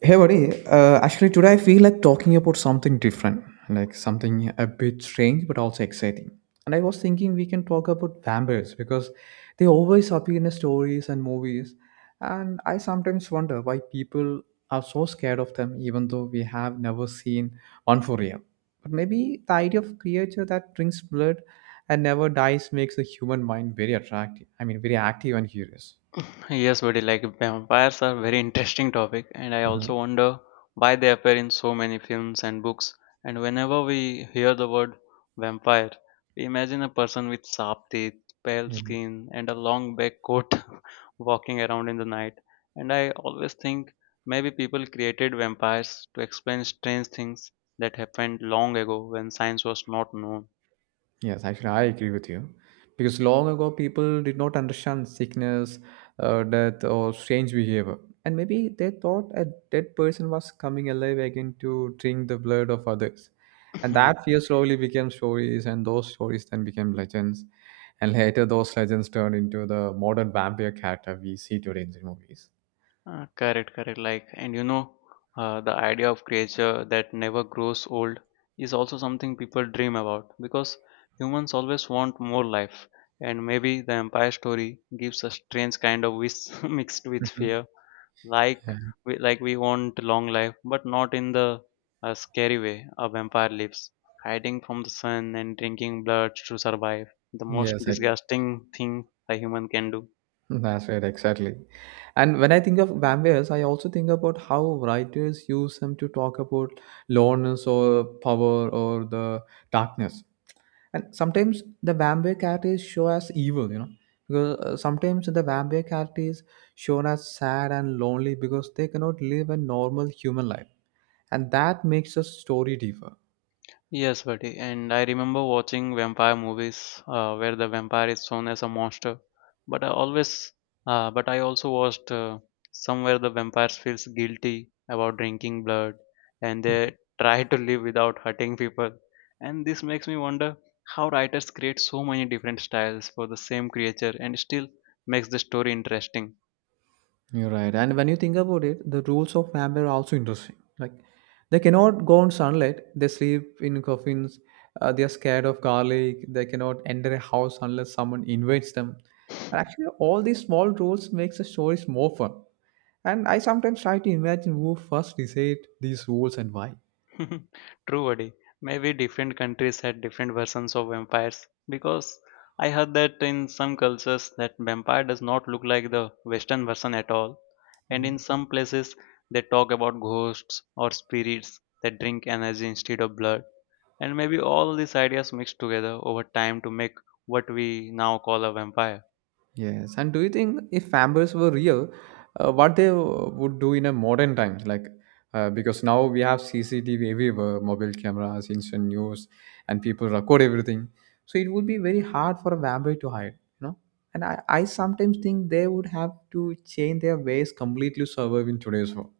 Hey buddy, actually today I feel like talking about something different, like something a bit strange but also exciting. And I was thinking we can talk about vampires because they always appear in stories and movies, and I sometimes wonder why people are so scared of them, even though we have never seen one for real. But maybe the idea of creature that drinks blood and never dies makes the human mind very attractive. I mean, very active and curious. Yes, buddy, like vampires are very interesting topic, and I Mhm. also wonder why they appear in so many films and books. And whenever we hear the word vampire, we imagine a person with sharp teeth, pale Yeah. skin, and a long black coat walking around in the night. And I always think maybe people created vampires to explain strange things that happened long ago when science was not known. Yes, actually, I agree with you. Because long ago, people did not understand sickness, death, or strange behavior. And maybe they thought a dead person was coming alive again to drink the blood of others. And that fear slowly became stories, and those stories then became legends. And later, those legends turned into the modern vampire character we see today in the movies. Correct, correct. Like, and you know, the idea of creature that never grows old is also something people dream about because humans always want more life. And maybe the Empire story gives a strange kind of wish mixed with Mhm. fear, like Yeah. we want long life, but not in the scary way a vampire lives, hiding from the sun and drinking blood to survive. The most Yes, I disgusting thing a human can do. that's right, exactly. And when I think of vampires, I also think about how writers use them to talk about loneliness or power or the darkness. And sometimes the vampire character is shown as evil, because sometimes the vampire character is shown as sad and lonely because they cannot live a normal human life. And that makes the story deeper. Yes, buddy. And I remember watching vampire movies where the vampire is shown as a monster. But I always, but I also watched somewhere the vampires feels guilty about drinking blood, and they try to live without hurting people. And this makes me wonder how writers create so many different styles for the same creature and still makes the story interesting. You're right. And when you think about it, the rules of vampire are also interesting. Like, they cannot go in sunlight. They sleep in coffins. They are scared of garlic. They cannot enter a house unless someone invites them. And actually, all these small rules makes the stories more fun. And I sometimes try to imagine who first decided these rules and why. True, buddy. Maybe different countries had different versions of vampires because I heard that in some cultures that vampire does not look like the Western version at all, and in some places they talk about ghosts or spirits that drink energy instead of blood, and maybe all these ideas mixed together over time to make what we now call a vampire. Yes, and do you think if vampires were real, what they would do in a modern times? Like, because now we have CCTV everywhere, mobile cameras, instant news, and people record everything. So it would be very hard for a vampire to hide, you know. And I sometimes think they would have to change their ways completely to survive in today's world.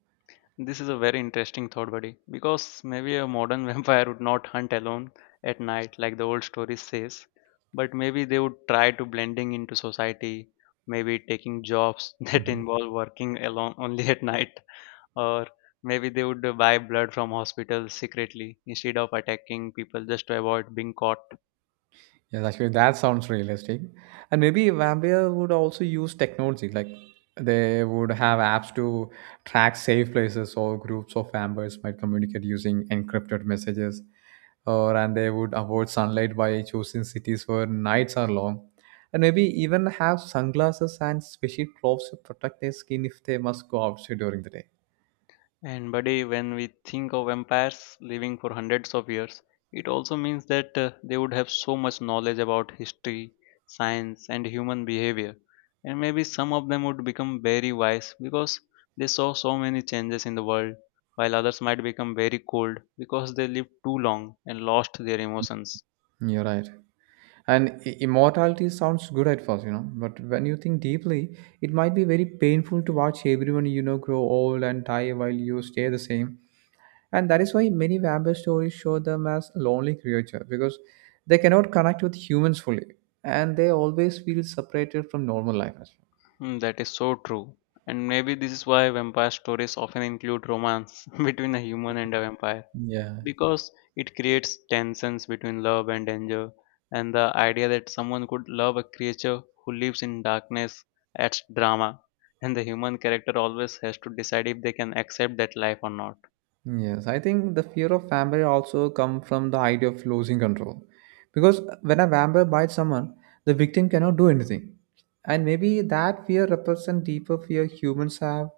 This is a very interesting thought, buddy, because maybe a modern vampire would not hunt alone at night like the old story says, but maybe they would try to blending into society, maybe taking jobs that Mm-hmm. involve working alone only at night, or maybe they would buy blood from hospitals secretly instead of attacking people just to avoid being caught. Yes, actually, that sounds realistic. And maybe vampire would also use technology, like they would have apps to track safe places, or groups of vampires might communicate using encrypted messages, or and they would avoid sunlight by choosing cities where nights are long, and maybe even have sunglasses and special clothes to protect their skin if they must go outside during the day. And buddy, when we think of empires living for hundreds of years, it also means that they would have so much knowledge about history, science, and human behavior. And maybe some of them would become very wise because they saw so many changes in the world, while others might become very cold because they lived too long and lost their emotions. You're right. And immortality sounds good at first, but when you think deeply, it might be very painful to watch everyone you know grow old and die while you stay the same. And that is why many vampire stories show them as lonely creatures because they cannot connect with humans fully, and they always feel separated from normal life as well. Hmm, that is so true. And maybe this is why vampire stories often include romance between a human and a vampire. Yeah, Because it creates tensions between love and danger, and the idea that someone could love a creature who lives in darkness adds drama, and the human character always has to decide if they can accept that life or not. yes, I think the fear of vampire also come from the idea of losing control. Because when a vampire bites someone, the victim cannot do anything. And maybe that fear represents deeper fear humans have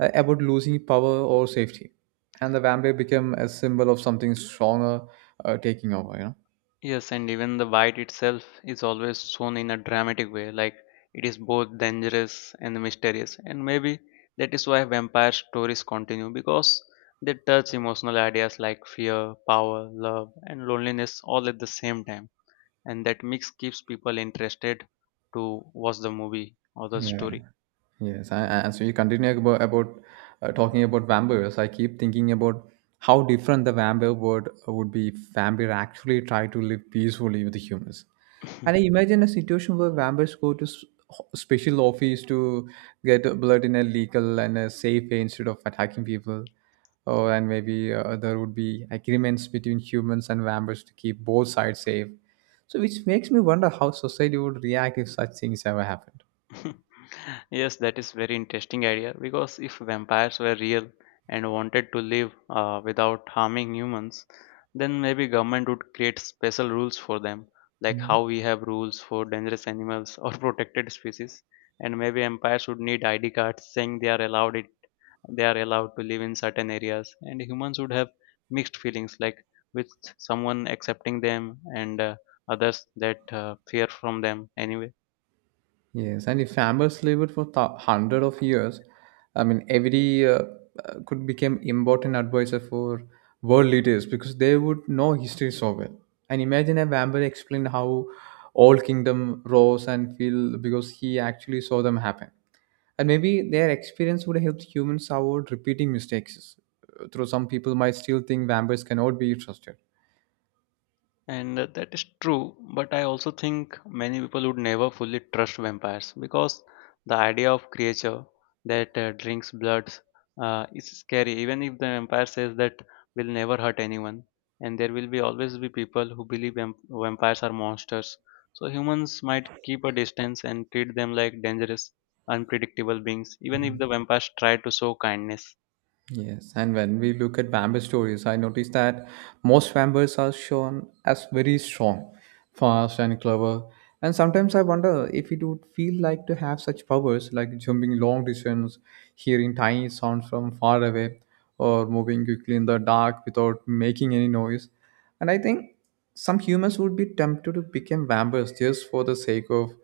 about losing power or safety. And the vampire become a symbol of something stronger taking over, Yes, and even the bite itself is always shown in a dramatic way, like it is both dangerous and mysterious, and maybe that is why vampire stories continue because they touch emotional ideas like fear, power, love, and loneliness all at the same time, and that mix keeps people interested to watch the movie or the you know. story. Yes, and so you continue about talking about vampires. I keep thinking about how different the vampire world would be if vampire actually try to live peacefully with the humans. And I imagine a situation where vampires go to special office to get blood in a legal and a safe way instead of attacking people. Oh, and maybe there would be agreements between humans and vampires to keep both sides safe. So, which makes me wonder how society would react if such things ever happened. Yes, that is very interesting idea because if vampires were real and wanted to live without harming humans, then maybe government would create special rules for them, like how we have rules for dangerous animals or protected species. And maybe empires would need ID cards saying they are allowed it they are allowed to live in certain areas, and humans would have mixed feelings, like with someone accepting them and others that fear from them anyway. Yes, and if farmers lived for hundred of years, I mean, every could become important advisor for world leaders because they would know history so well. And imagine a vampire explained how all kingdom rose and fell because he actually saw them happen. And maybe their experience would help humans avoid repeating mistakes. Though some people might still think vampires cannot be trusted. And that is true, but I also think many people would never fully trust vampires because the idea of creature that drinks blood is scary. Even if the vampire says that will never hurt anyone, and there will be always be people who believe vampires are monsters. So humans might keep a distance and treat them like dangerous, unpredictable beings, even if the vampires try to show kindness. Yes, and when we look at vampire stories, I notice that most vampires are shown as very strong, fast, and clever. And sometimes I wonder if it would feel like to have such powers, like jumping long distance, hearing tiny sounds from far away, or moving quickly in the dark without making any noise. And I think some humans would be tempted to become vampires just for the sake of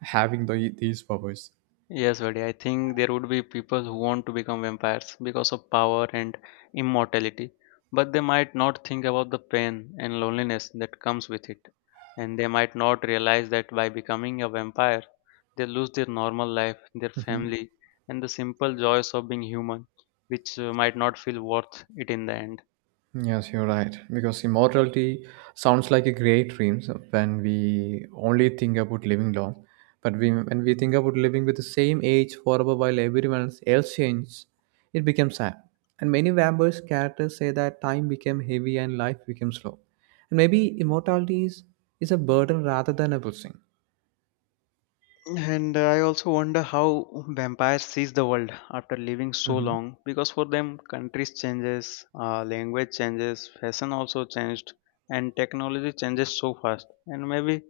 having these powers. Yes, buddy. I think there would be people who want to become vampires because of power and immortality, but they might not think about the pain and loneliness that comes with it. And they might not realize that by becoming a vampire, they lose their normal life, their Mm-hmm. family, and the simple joys of being human, which might not feel worth it in the end. Yes, you're right. Because immortality sounds like a great dream so when we only think about living long. But when we think about living with the same age forever while everyone else changes, it becomes sad. And many vampires characters say that time became heavy and life became slow. And maybe immortality is a burden rather than a blessing. And I also wonder how vampires sees the world after living so Hmm. long because for them countries changes, language changes, fashion also changed, and technology changes so fast, and maybe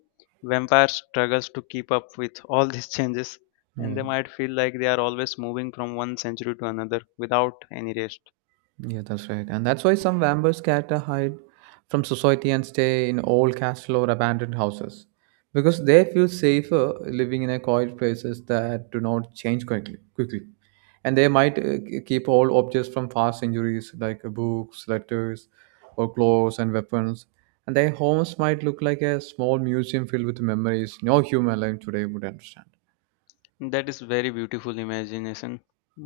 vampire struggles to keep up with all these changes, and they Yeah. might feel like they are always moving from one century to another without any rest. Yeah, that's right. And that's why some vampires scatter hide from society and stay in old castle or abandoned houses because they feel safer living in a quiet places that do not change quickly. And they might keep all objects from past injuries like books, letters, or clothes and weapons. And their homes might look like a small museum filled with memories no human alive today would understand. That is very beautiful imagination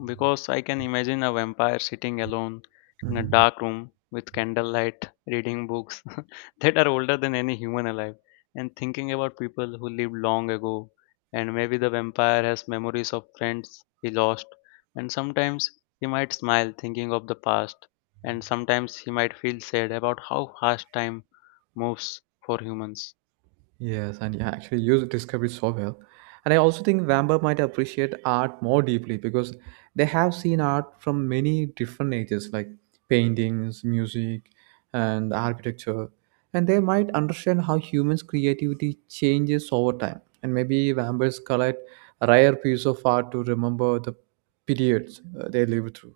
because I can imagine a vampire sitting alone in a Mhm. dark room with candlelight reading books that are older than any human alive, and thinking about people who lived long ago, and maybe the vampire has memories of friends he lost, and sometimes he might smile thinking of the past, and sometimes he might feel sad about how fast time moves for humans. Yes, and yeah, actually used Discovery so well. And I also think Vamba might appreciate art more deeply because they have seen art from many different ages, like paintings, music, and architecture. And they might understand how humans' creativity changes over time. And maybe Vamba's collect rare piece of art to remember the periods they lived through.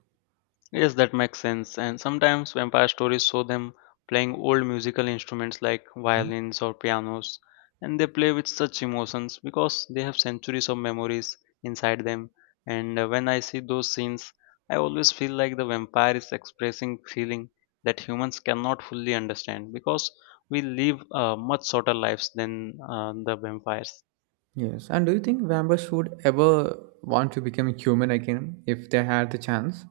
Yes, that makes sense. And sometimes vampire stories show them playing old musical instruments like Mhm. violins or pianos, and they play with such emotions because they have centuries of memories inside them. And when I see those scenes, I always feel like the vampire is expressing feeling that humans cannot fully understand because we live much shorter lives than the vampires. Yes. And do you think vampires would ever want to become human again if they had the chance?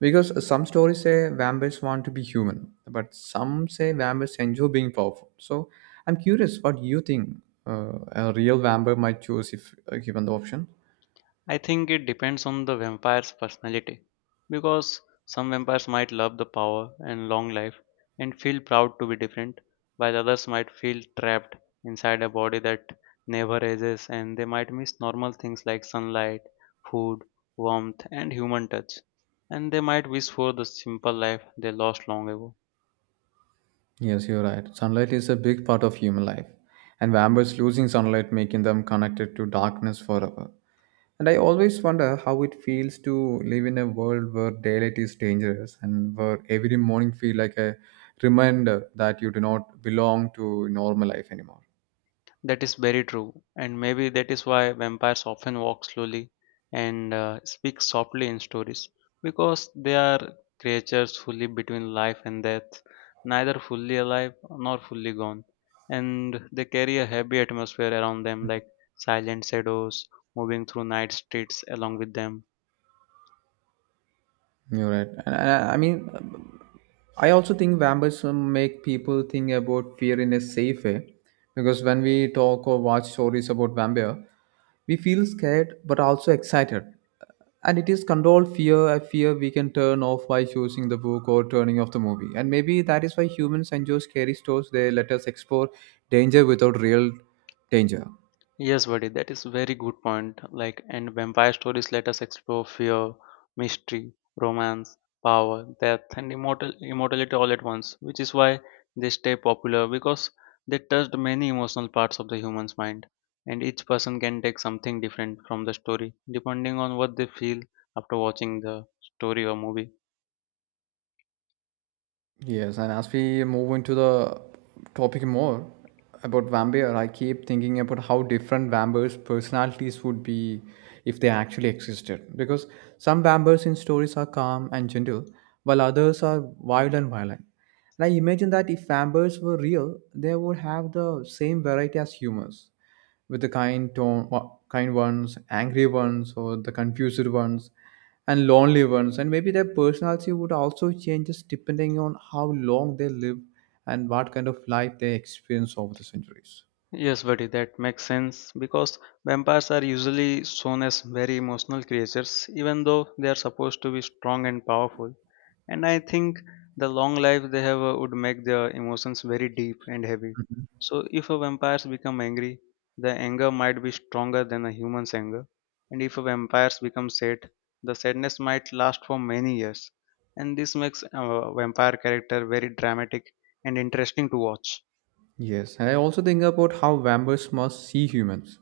Because some stories say vampires want to be human, but some say vampires enjoy being powerful. So I'm curious what you think a real vampire might choose if given the option. I think it depends on the vampire's personality because some vampires might love the power and long life and feel proud to be different, while others might feel trapped inside a body that never ages, and they might miss normal things like sunlight, food, warmth, and human touch, and they might wish for the simple life they lost long ago. Yes, you're right. Sunlight is a big part of human life, and vampires losing sunlight making them connected to darkness forever. And I always wonder how it feels to live in a world where daylight is dangerous and where every morning feel like a reminder that you do not belong to normal life anymore. That is very true, and maybe that is why vampires often walk slowly and speak softly in stories because they are creatures who live between life and death, neither fully alive nor fully gone, and they carry a heavy atmosphere around them like silent shadows moving through night streets along with them. You're right. And I mean, I also think vampirism make people think about fear in a safe way, because when we talk or watch stories about vampire, we feel scared but also excited. And it is controlled fear, a fear we can turn off by choosing the book or turning off the movie. And maybe that is why humans enjoy scary stories. They let us explore danger without real danger. Yes, buddy, that is very good point. Like, and vampire stories let us explore fear, mystery, romance, power, death, and immortality all at once, which is why they stay popular because they touched many emotional parts of the human's mind, and each person can take something different from the story depending on what they feel after watching the story or movie. Yes, and as we move into the topic more about vampire, I keep thinking about how different vampires' personalities would be if they actually existed. Because some vampires in stories are calm and gentle, while others are wild and violent. And I imagine that if vampires were real, they would have the same variety as humans with the kind tone, kind ones, angry ones, or the confused ones, and lonely ones. And maybe their personality would also change just depending on how long they live and what kind of life they experience over the centuries. Yes, buddy, that makes sense because vampires are usually shown as very emotional creatures, even though they are supposed to be strong and powerful. And I think the long life they have would make their emotions very deep and heavy, so if a vampires become angry, the anger might be stronger than a human's anger, and if a vampires become sad, the sadness might last for many years, and this makes a vampire character very dramatic and interesting to watch. Yes, and I also think about how vampires must see humans,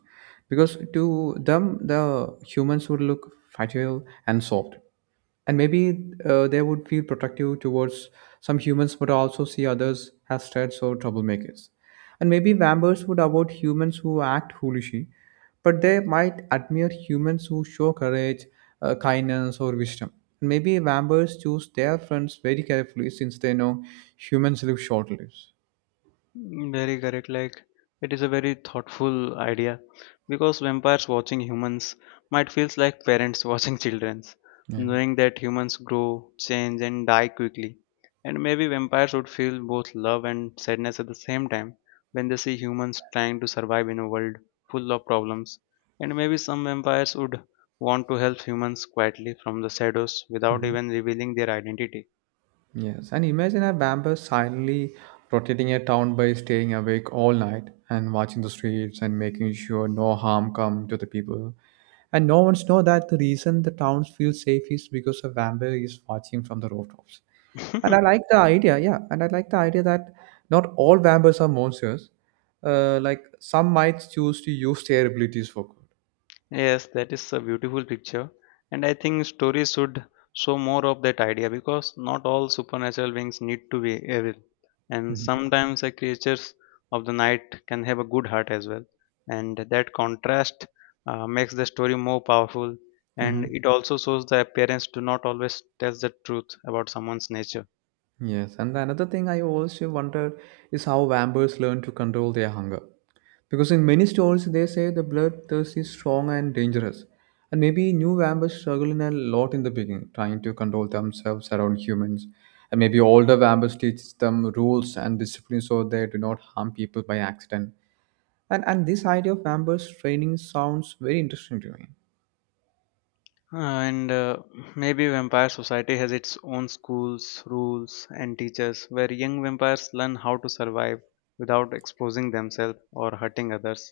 because to them the humans would look fragile and soft, and maybe they would feel protective towards some humans but also see others as threats or troublemakers, and maybe vampires would avoid humans who act foolishly, but they might admire humans who show courage, kindness or wisdom. Maybe vampires choose their friends very carefully since they know humans live short lives. Mm, very correct. Like, it is a very thoughtful idea because vampires watching humans might feels like parents watching children's, Yeah. knowing that humans grow, change, and die quickly. And maybe vampires would feel both love and sadness at the same time when they see humans trying to survive in a world full of problems. And maybe some vampires would want to help humans quietly from the shadows without Mhm. even revealing their identity. Yes, and imagine a vampire silently rotating a town by staying awake all night and watching the streets and making sure no harm come to the people. And no one's know that the reason the towns feel safe is because a vampire is watching from the rooftops. And I like the idea, yeah. And I like the idea that not all vampires are monsters. Like some might choose to use their abilities for good. Yes, that is a beautiful picture. And I think stories should show more of that idea because not all supernatural beings need to be evil. And Mhm. sometimes the creatures of the night can have a good heart as well. And that contrast makes the story more powerful. And Mhm. it also shows the parents do not always tell the truth about someone's nature. Yes, and the another thing I also wondered is how vampires learn to control their hunger. Because in many stories they say the bloodthirst is strong and dangerous. And maybe new vampires struggle in a lot in the beginning, trying to control themselves around humans. And maybe older vampires teach them rules and discipline so they do not harm people by accident. And this idea of vampires training sounds very interesting to me. And maybe Vampire Society has its own schools, rules, and teachers where young vampires learn how to survive without exposing themselves or hurting others.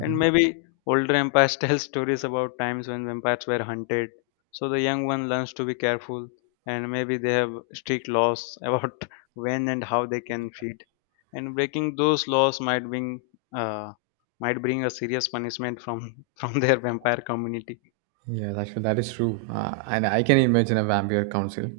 And maybe older vampires tell stories about times when vampires were hunted, so the young one learns to be careful, and maybe they have strict laws about when and how they can feed. And breaking those laws uh, might bring a serious punishment from from their vampire community. Yeah, that is true, and I can imagine a vampire council,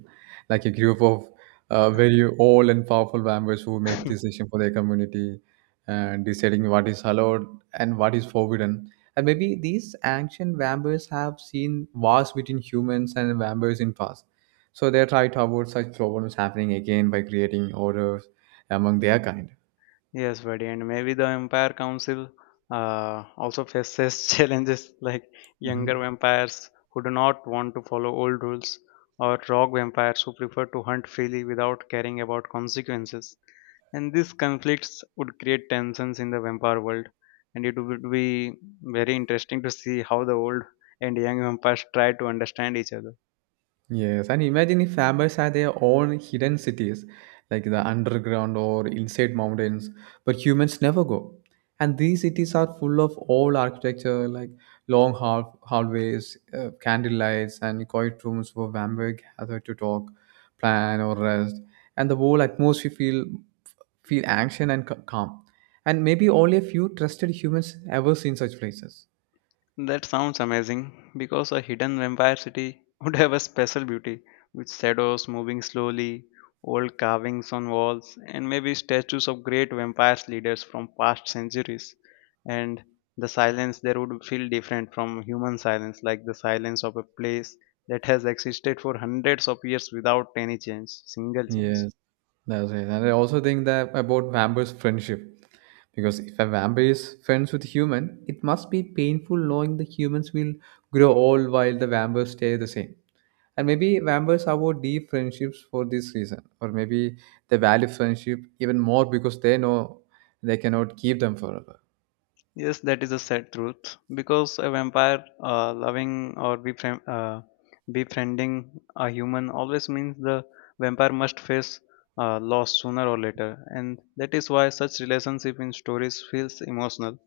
like a group of very old and powerful vampires who make decision for their community and deciding what is allowed and what is forbidden. And maybe these ancient vampires have seen wars between humans and vampires in past, so they try to avoid such problems happening again by creating orders among their kind. Yes, buddy, and maybe the Vampire Council also faces challenges like younger Mhm. vampires who do not want to follow old rules, or rogue vampires who prefer to hunt freely without caring about consequences. And these conflicts would create tensions in the vampire world, and it would be very interesting to see how the old and young vampires try to understand each other. Yes, and imagine if vampires had their own hidden cities, like the underground or inside mountains, but humans never go. And these cities are full of old architecture, like hallways, candle lights, and quiet rooms where vampires gather to talk, plan, or rest. And the whole atmosphere feel action and calm. And maybe only a few trusted humans ever seen such places. That sounds amazing because a hidden vampire city would have a special beauty with shadows moving slowly, old carvings on walls, and maybe statues of great vampires leaders from past centuries. And the silence there would feel different from human silence, like the silence of a place that has existed for hundreds of years without any change, single change. Yes. That's right. And I also think that about vampires' friendship. Because if a vampire is friends with human, it must be painful knowing the humans will grow old while the vampires stay the same. And maybe vampires avoid deep friendships for this reason, or maybe they value friendship even more because they know they cannot keep them forever. Yes, that is a sad truth because a vampire loving or befriending a human always means the vampire must face loss sooner or later, and that is why such relationship in stories feels emotional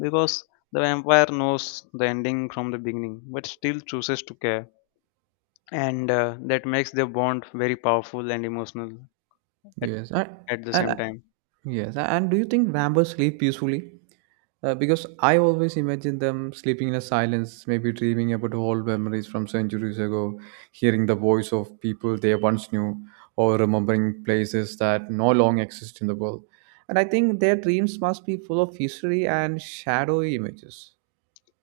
because the vampire knows the ending from the beginning but still chooses to care, and that makes their bond very powerful and emotional at, Yes, and, at the and same time. and do you think vampires sleep peacefully? Because I always imagine them sleeping in a silence, maybe dreaming about old memories from centuries ago, hearing the voice of people they once knew, or remembering places that no longer exist in the world. And I think their dreams must be full of history and shadowy images.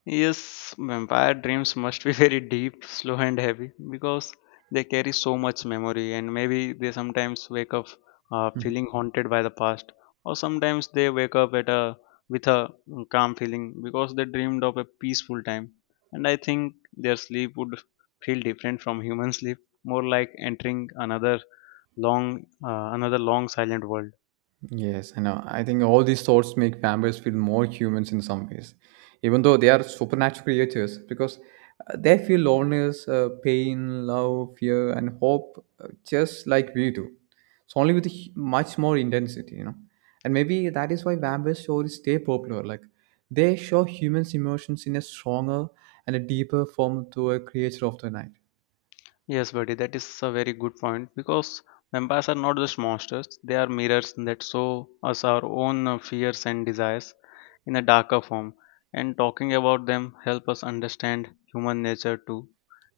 Yes, vampire dreams must be very deep, slow, and heavy because they carry so much memory, and maybe they sometimes wake up feeling haunted by the past, or sometimes they wake up at a with a calm feeling because they dreamed of a peaceful time. And I think their sleep would feel different from human sleep, more like entering another long silent world. Yes, I know. I think all these thoughts make vampires feel more humans in some ways, even though they are supernatural creatures, because they feel loneliness, pain, love, fear, and hope, just like we do. It's only with much more intensity. And maybe that is why vampire stories stay popular. Like they show humans' emotions in a stronger and a deeper form to a creature of the night. Yes, buddy, that is a very good point because vampires are not just monsters, they are mirrors that show us our own fears and desires in a darker form. And talking about them help us understand human nature too.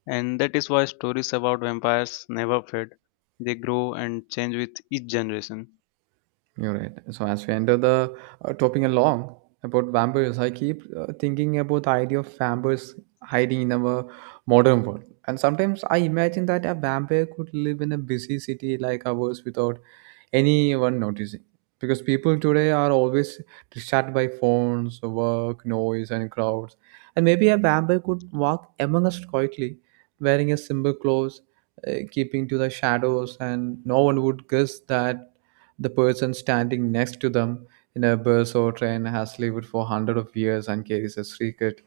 And that is why stories about vampires never fade. They grow and change with each generation. You're right. So as we enter the topping along about vampires, I keep thinking about the idea of vampires hiding in our modern world. And sometimes I imagine that a vampire could live in a busy city like ours without anyone noticing. Because people today are always distracted by phones, work, noise, and crowds. And maybe a vampire could walk among us quietly, wearing a simple clothes, keeping to the shadows, and no one would guess that the person standing next to them in a bus or train has lived for hundreds of years and carries a secret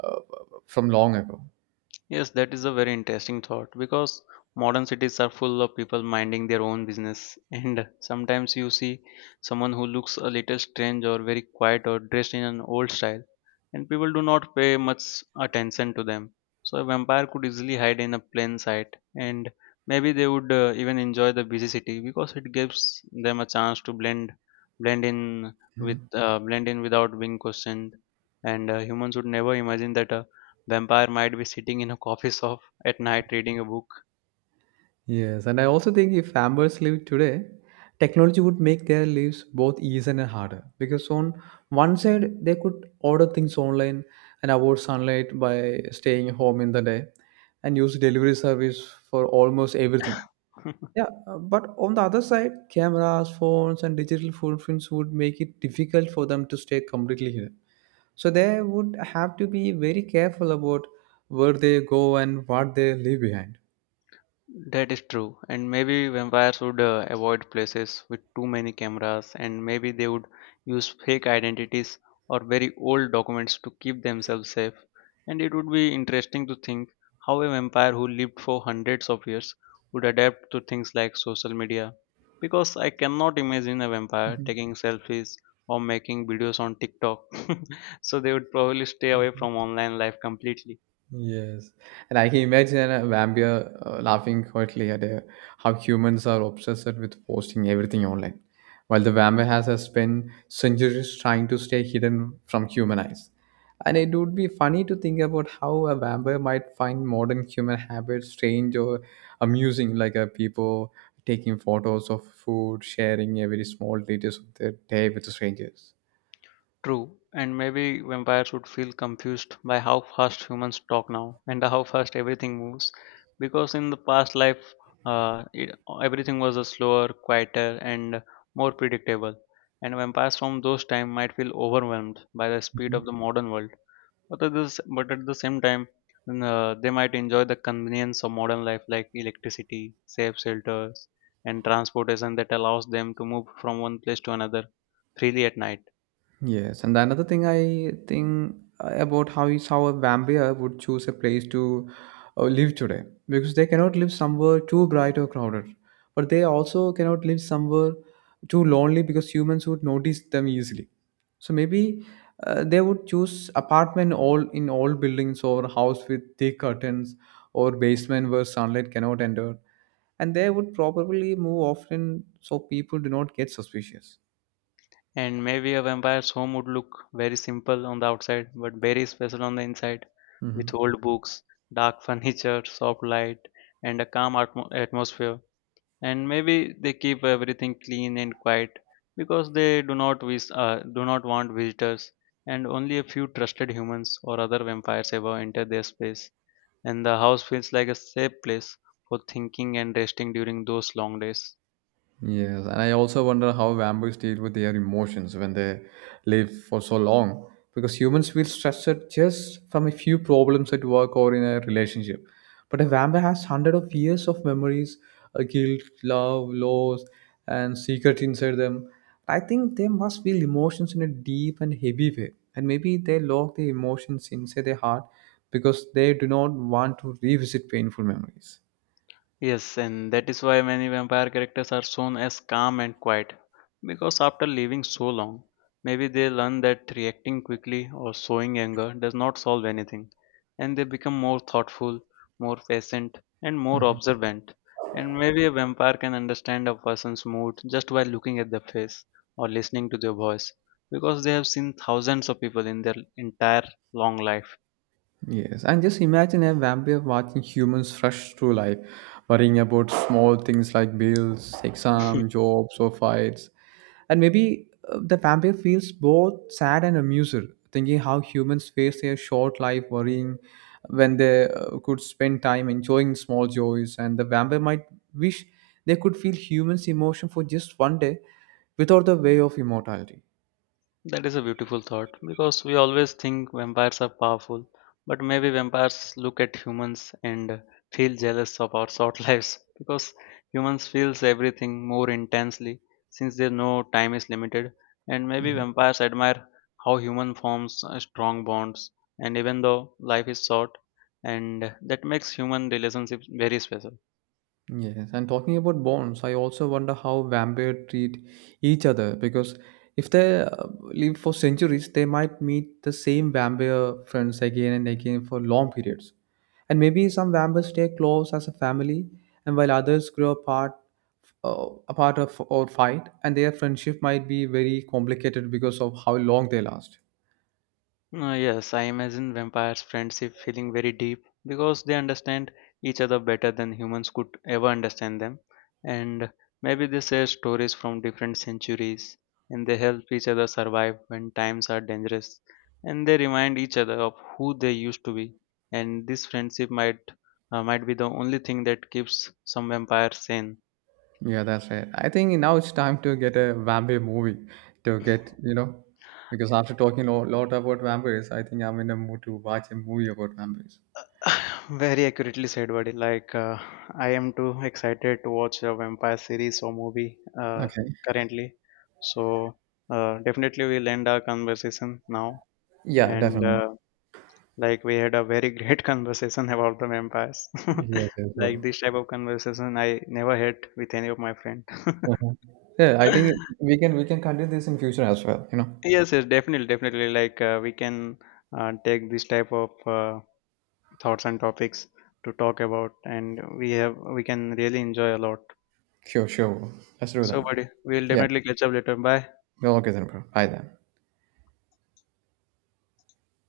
uh, from long ago. Yes, that is a very interesting thought because modern cities are full of people minding their own business, and sometimes you see someone who looks a little strange or very quiet or dressed in an old style, and people do not pay much attention to them. So, a vampire could easily hide in a plain sight, and maybe they would even enjoy the busy city because it gives them a chance to blend in Mhm. Blend in without being questioned. And humans would never imagine that a the umpire might be sitting in a coffee shop at night reading a book. Yes, and I also think if farmers lived today, technology would make their lives both easier and harder because on one side they could order things online and avoid sunlight by staying home in the day and use delivery service for almost everything. Yeah, but on the other side, cameras, phones, and digital footprints would make it difficult for them to stay completely hidden. So they would have to be very careful about where they go and what they leave behind. That is true, and maybe vampires would avoid places with too many cameras, and maybe they would use fake identities or very old documents to keep themselves safe. And it would be interesting to think how a vampire who lived for hundreds of years would adapt to things like social media. Because I cannot imagine a vampire taking selfies or making videos on TikTok, so they would probably stay away Mhm. from online life completely. Yes, and I can imagine a vampire laughing quietly at how humans are obsessed with posting everything online, while the vampire has spent centuries trying to stay hidden from human eyes. And it would be funny to think about how a vampire might find modern human habits strange or amusing, like people taking photos of food, sharing every small details of their day with strangers. True, and maybe vampires would feel confused by how fast humans talk now and how fast everything moves, because in the past life, everything was a slower, quieter, and more predictable. And vampires from those time might feel overwhelmed by the speed of the modern world. But at the same time, they might enjoy the convenience of modern life, like electricity, safe shelters, and transportation that allows them to move from one place to another freely at night. Yes, and another thing I think about how is how a vampire would choose a place to live today because they cannot live somewhere too bright or crowded, but they also cannot live somewhere too lonely because humans would notice them easily. So maybe they would choose apartment all in all buildings or house with thick curtains or basement where sunlight cannot enter, and they would probably move often so people do not get suspicious. And maybe a vampire's home would look very simple on the outside, but very special on the inside, with Mhm. old books, dark furniture, soft light, and a calm atmosphere. And maybe they keep everything clean and quiet because they do not want visitors, and only a few trusted humans or other vampires ever enter their space. And the house feels like a safe place for thinking and resting during those long days. Yes, and I also wonder how vampires deal with their emotions when they live for so long. Because humans feel stressed just from a few problems at work or in a relationship. But a vampire has hundreds of years of memories, guilt, love, loss, and secrets inside them. I think they must feel emotions in a deep and heavy way. And maybe they lock the emotions inside their heart because they do not want to revisit painful memories. Yes, and that is why many vampire characters are shown as calm and quiet. Because after living so long, maybe they learn that reacting quickly or showing anger does not solve anything, and they become more thoughtful, more patient, and more Mhm. observant. And maybe a vampire can understand a person's mood just by looking at their face or listening to their voice, because they have seen thousands of people in their entire long life. Yes, and just imagine a vampire watching humans rush through life, worrying about small things like bills, exam, jobs, or fights. And maybe the vampire feels both sad and amused, thinking how humans face their short life worrying when they could spend time enjoying small joys. And the vampire might wish they could feel humans' emotion for just one day without the way of immortality. That is a beautiful thought because we always think vampires are powerful, but maybe vampires look at humans and feel jealous of our short lives because humans feels everything more intensely since they know time is limited and maybe Mm-hmm. vampires admire how human forms strong bonds and even though life is short and that makes human relationships very special. Yes, and talking about bonds, I also wonder how vampires treat each other because if they live for centuries, they might meet the same vampire friends again and again for long periods. And maybe some vampires stay close as a family, and while others grow apart, apart of, or fight, and their friendship might be very complicated because of how long they last. Yes, I imagine vampires' friendship feeling very deep because they understand each other better than humans could ever understand them. And maybe they share stories from different centuries and they help each other survive when times are dangerous. And they remind each other of who they used to be. And this friendship might be the only thing that keeps some vampires sane. Yeah, that's right. I think now it's time to get a vampire movie to get, because after talking a lot about vampires, I think I'm in a mood to watch a movie about vampires. Very accurately said, buddy. Like, I am too excited to watch a vampire series or movie Okay. currently. So, definitely we'll end our conversation now. Yeah, And, definitely. Like, we had a very great conversation about the vampires. Yes, yes, Like, sure. this type of conversation I never had with any of my friend. uh Yeah, I think we can continue this in future as well. Yes, yes, definitely, definitely. Like, we can take this type of thoughts and topics to talk about and we have we can really enjoy a lot. Sure, sure. Let's do So, that. buddy, we'll Yeah. definitely catch up later. Bye. Okay then, bro. Bye then.